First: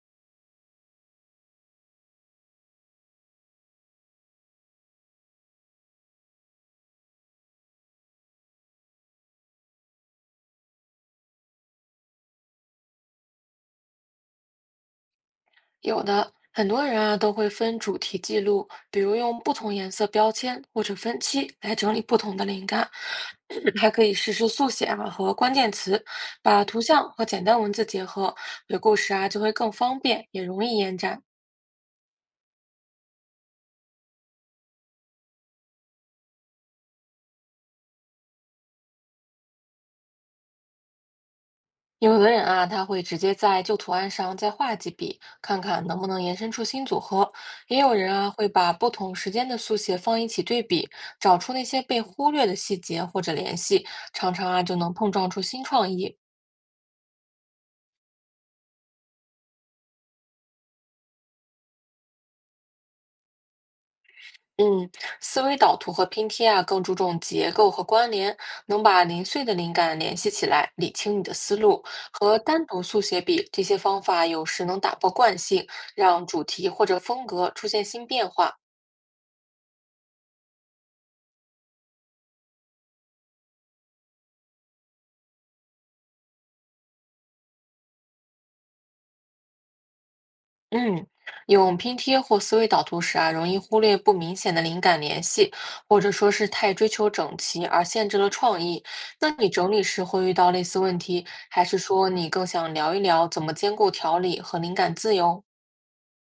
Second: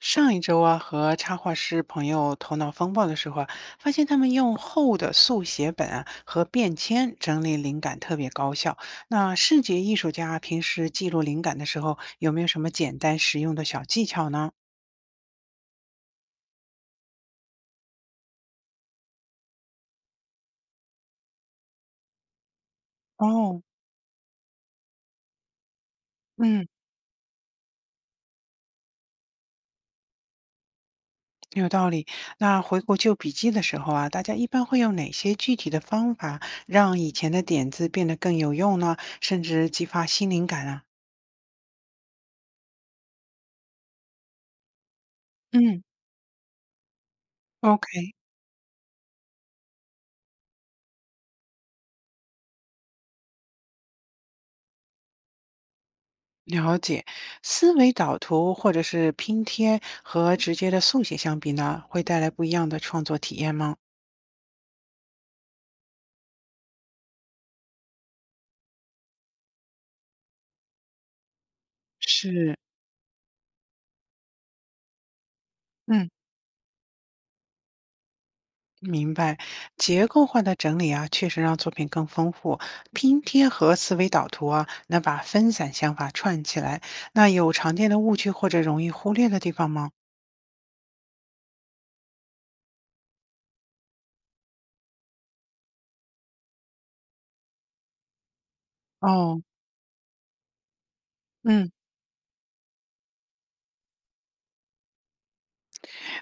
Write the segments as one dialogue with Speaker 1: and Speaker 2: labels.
Speaker 1: 上一周啊，和插画师朋友头脑风暴的时候啊，发现他们用厚的速写本啊和便签整理灵感特别高效。那视觉艺术家平时记录灵感的时候，有没有什么简单实用的小技巧呢？
Speaker 2: 有的，很多人啊都会分主题记录，比如用不同颜色标签或者分期来整理不同的灵感，
Speaker 1: 哦，
Speaker 2: 还可以实时速写啊和关键词，把
Speaker 1: 嗯，
Speaker 2: 图像和简单文字结合，有故事啊就会更方便，也容易延展。
Speaker 1: 有道理。那回顾旧笔记的时候啊，大家一般会用哪些具体的方法让以前的点子变得更有用呢？甚至激发新灵感啊？
Speaker 2: 有的人啊，他会直接在旧图案上再画几笔，看
Speaker 1: 嗯
Speaker 2: 看能不能延伸出新组合；也有
Speaker 1: ，OK。
Speaker 2: 人啊，会把不同时间的速写放一起对比，找出那些被忽略的细节或者联系，常常啊就能碰撞出新创意。
Speaker 1: 了解，思维导图或者是拼贴和直接的速写相比呢，会带来不一样的创作体验吗？
Speaker 2: 嗯，思维导图和拼贴啊，更注重结构和关联，能把零碎的灵感联系起来，理清你的思路。和
Speaker 1: 是，
Speaker 2: 单独速写比，这些方法有时能打破惯性，
Speaker 1: 嗯，
Speaker 2: 让主题或者风格出现新变化。
Speaker 1: 明白。结构化的整理啊，确实让作品更丰富。拼贴和思维导图啊，能把分散想法串起来。那有常见的误区或者容易忽略的地方吗？
Speaker 2: 嗯，用拼贴或思维导图时啊，容易忽略不明显的灵感联系，或者说是太追求整齐而限制了创意。那
Speaker 1: 哦，
Speaker 2: 你整理时会遇到类似问题，还
Speaker 1: 嗯。
Speaker 2: 是说你更想聊一聊怎么兼顾条理和灵感自由？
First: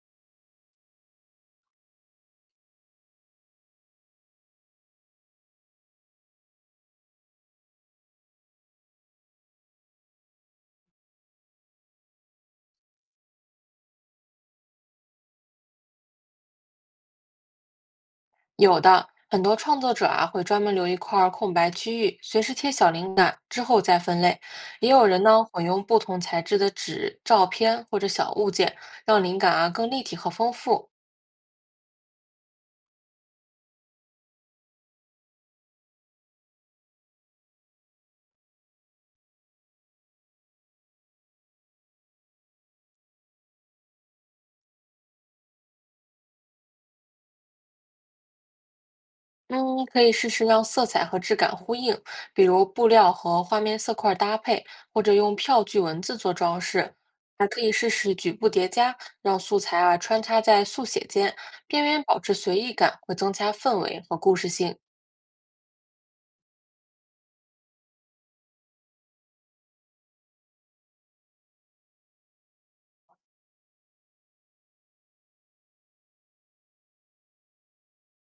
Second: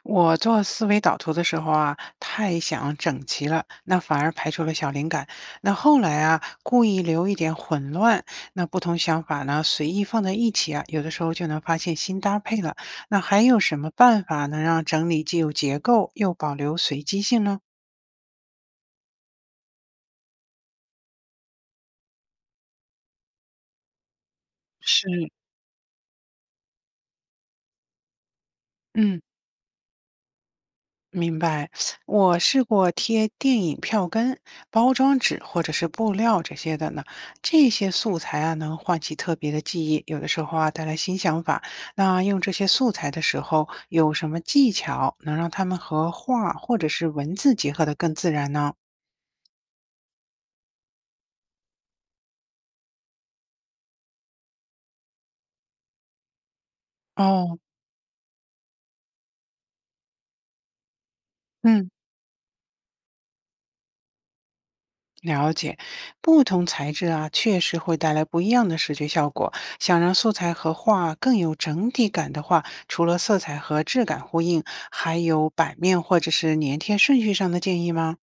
Speaker 1: 我做思维导图的时候啊，太想整齐了，那反而排除了小灵感。那后来啊，故意留一点混乱，那不同想法呢，随意放在一起啊，有的时候就能发现新搭配了。那还有什么办法能让整理既有结构又保留随机性呢？
Speaker 2: 有的，很多创作者啊会专门留一块儿空白区域，随时贴小灵感，之后再分类。也有
Speaker 1: 是，
Speaker 2: 人呢混用不同材质的纸、照片或者小物件，
Speaker 1: 嗯。
Speaker 2: 让灵感啊更立体和丰富。
Speaker 1: 明白，我试过贴电影票根、包装纸或者是布料这些的呢。这些素材啊，能唤起特别的记忆，有的时候啊，带来新想法。那用这些素材的时候，有什么技巧能让他们和画或者是文字结合的更自然呢？
Speaker 2: 嗯，可以试试让色彩和质感呼应，比如布料和画面色块搭配，或者用票据文字做装饰。还
Speaker 1: 哦，
Speaker 2: 可以试试局部叠加，让素材啊穿插在速写间，边
Speaker 1: 嗯。
Speaker 2: 缘保持随意感，会增加氛围和故事性。
Speaker 1: 了解，不同材质啊，确实会带来不一样的视觉效果。想让素材和画更有整体感的话，除了色彩和质感呼应，还有版面或者是粘贴顺序上的建议吗？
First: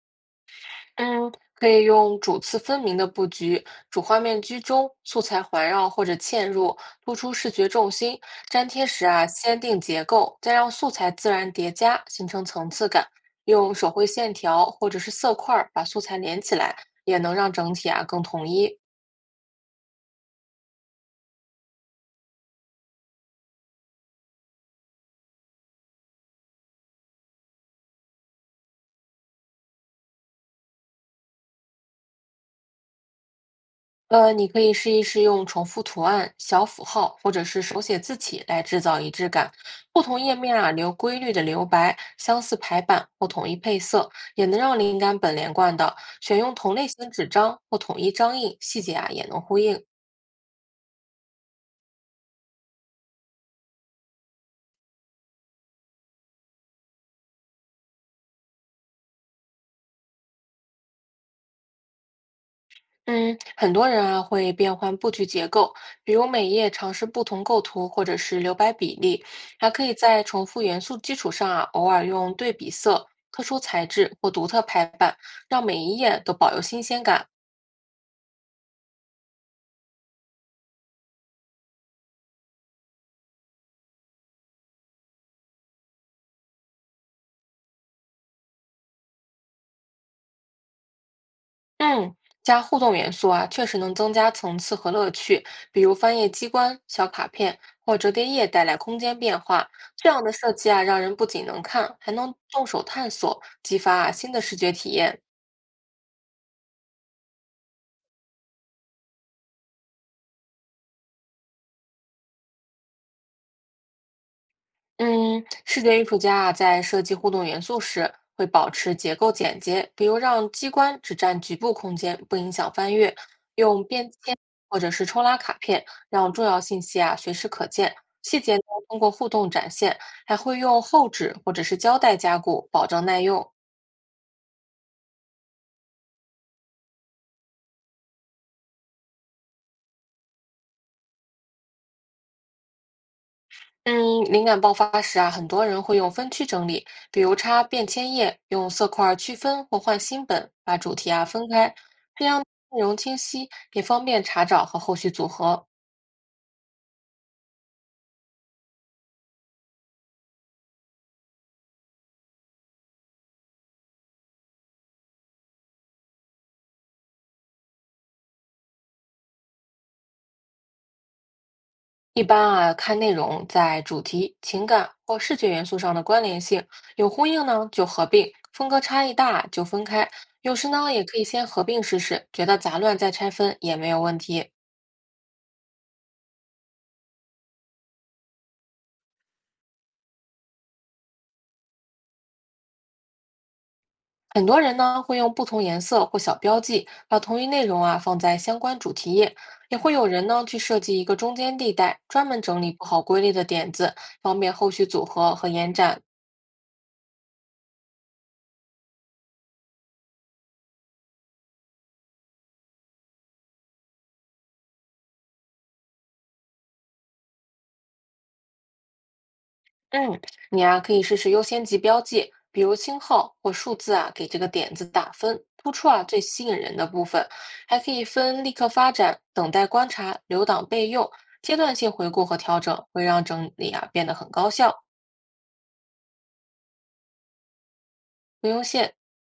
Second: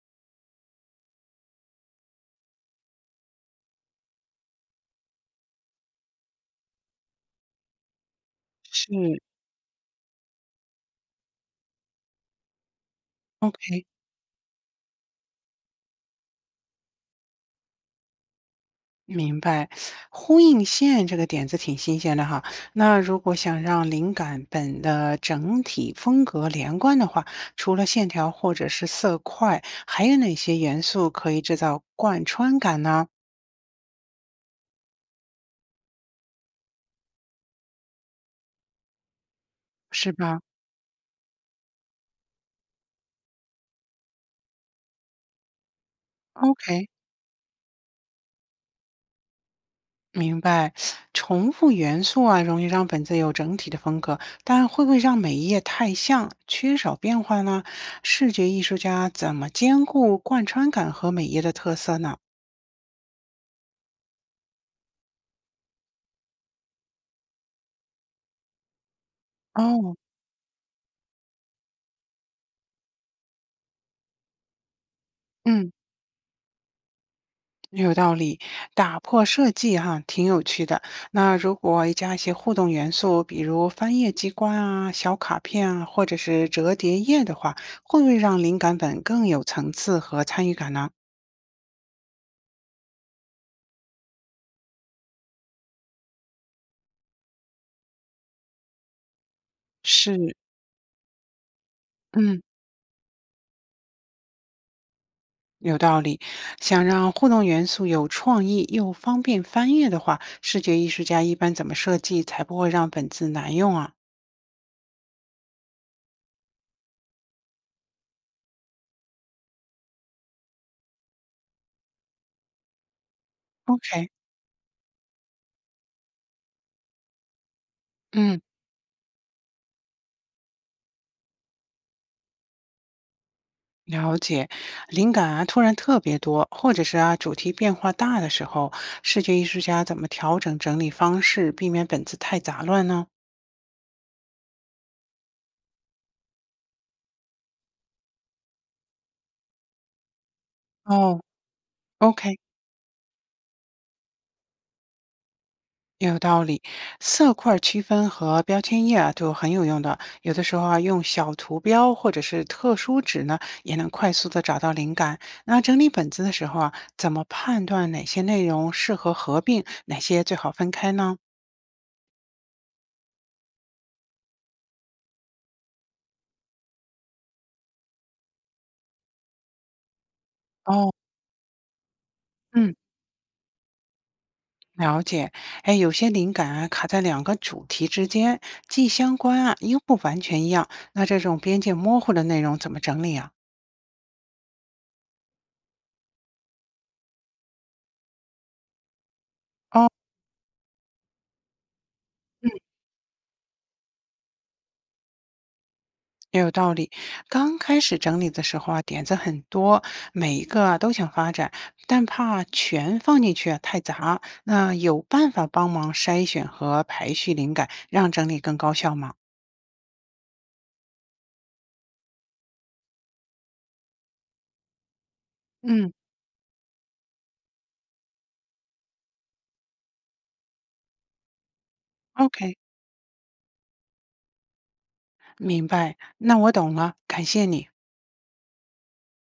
Speaker 2: 嗯，可以用主次分明的布局，主画面居中，素材环绕或者嵌入，突出视觉重心。粘贴
Speaker 1: 是，
Speaker 2: 时啊，先定结构，再让素材自然叠加，形成层次感。用
Speaker 1: OK，
Speaker 2: 手绘线条或者是色块儿把素材连起来，也能让整体啊更统一。
Speaker 1: 明白。呼应线这个点子挺新鲜的哈。那如果想让灵感本的整体风格连贯的话，除了线条或者是色块，还有哪些元素可以制造贯穿感呢？
Speaker 2: 你可以试一试用重复图案、小符号或者是手写字体来制造一致感。不
Speaker 1: 是
Speaker 2: 同页
Speaker 1: 吧？
Speaker 2: 面啊留规律的留白，相似排版或统一配色，也能让灵感本连贯的。选用同类
Speaker 1: OK，
Speaker 2: 型纸张或统一章印，细节啊也能呼应。
Speaker 1: 明白。重复元素啊，容易让本子有整体的风格，但会不会让每一页太像，缺少变化呢？视觉艺术家怎么兼顾贯穿感和每页的特色呢？
Speaker 2: 嗯，很多人啊会变换布局结构，比如每页尝试不同构图或者是留白比例，还可以
Speaker 1: 哦，
Speaker 2: 在重复元素基础上啊，偶尔用对比色、特殊材质或独特排版，让
Speaker 1: 嗯，
Speaker 2: 每一页都保有新鲜感。
Speaker 1: 有道理，打破设计哈，挺有趣的。那如果加一些互动元素，比如翻页机关啊、小卡片啊，或者是折叠页的话，会不会让灵感本更有层次和参与感呢？
Speaker 2: 嗯，加互动元素啊，确实能增加层次和乐趣，比如翻页机关、小卡片或折叠页带来空间变化。这样的
Speaker 1: 是，
Speaker 2: 设计啊，让人不仅能看，还能
Speaker 1: 嗯。
Speaker 2: 动手探索，激发啊新的视觉体验。
Speaker 1: 有道理，想让互动元素有创意又方便翻阅的话，视觉艺术家一般怎么设计才不会让本子难用啊
Speaker 2: 嗯，视觉艺术家啊，在设计互动元素时，会保持结构简洁，比如让机关只占局部空间，不影响翻阅；用
Speaker 1: ？OK，
Speaker 2: 便签或者是抽拉卡片，让重要信息啊随时可见。
Speaker 1: 嗯，
Speaker 2: 细节呢，通过互动展现，还会用厚纸或者是胶带加固，保证耐用。
Speaker 1: 了解。灵感啊突然特别多，或者是啊主题变化大的时候，视觉艺术家怎么调整整理方式，避免本子太杂乱呢？
Speaker 2: 嗯，灵感爆发时啊，很多人会用分区整理，比如插便签页，用色块儿区分或换新本，把主题
Speaker 1: 哦
Speaker 2: 啊分开，这
Speaker 1: ，OK。
Speaker 2: 样内容清晰，也方便查找和后续组合。
Speaker 1: 有道理，色块儿区分和标签页啊就很有用的。有的时候啊，用小图标或者是特殊纸呢，也能快速的找到灵感。那整理本子的时候啊，怎么判断哪些内容适合合并，哪些最好分开呢？
Speaker 2: 一般啊，看内容在主题、情感或视觉元素上的关联性，有呼应呢就合并，风格差异大就分开。有时
Speaker 1: 哦，
Speaker 2: 呢，也可以先合并试试，觉得
Speaker 1: 嗯，
Speaker 2: 杂乱再拆分也没有问题。
Speaker 1: 了解。哎，有些灵感啊卡在两个主题之间，既相关啊又不完全一样。那这种边界模糊的内容怎么整理啊？
Speaker 2: 很多人呢会用不同颜色或小标记把同一内容啊放在相关主题页，也会
Speaker 1: 哦。
Speaker 2: 有人呢去设计一个中间地带，专门整理不好归类的点子，方便后续组合和延展。
Speaker 1: 也有道理。刚开始整理的时候啊，点子很多，每一个啊都想发展，但怕全放进去啊太杂。那有办法帮忙筛选和排序灵感，让整理更高效吗？
Speaker 2: 嗯，你啊可以试试优先级标记，比如星号或数字啊，给这个点子打分，突出
Speaker 1: 嗯
Speaker 2: 啊最吸引人的部分。还可以分立刻发展、等待观察、留档备用、阶段性回顾和
Speaker 1: ，OK，
Speaker 2: 调整，会让整理啊变得很高效，
Speaker 1: 明白。那我懂了，感谢你。
Speaker 2: 不用线。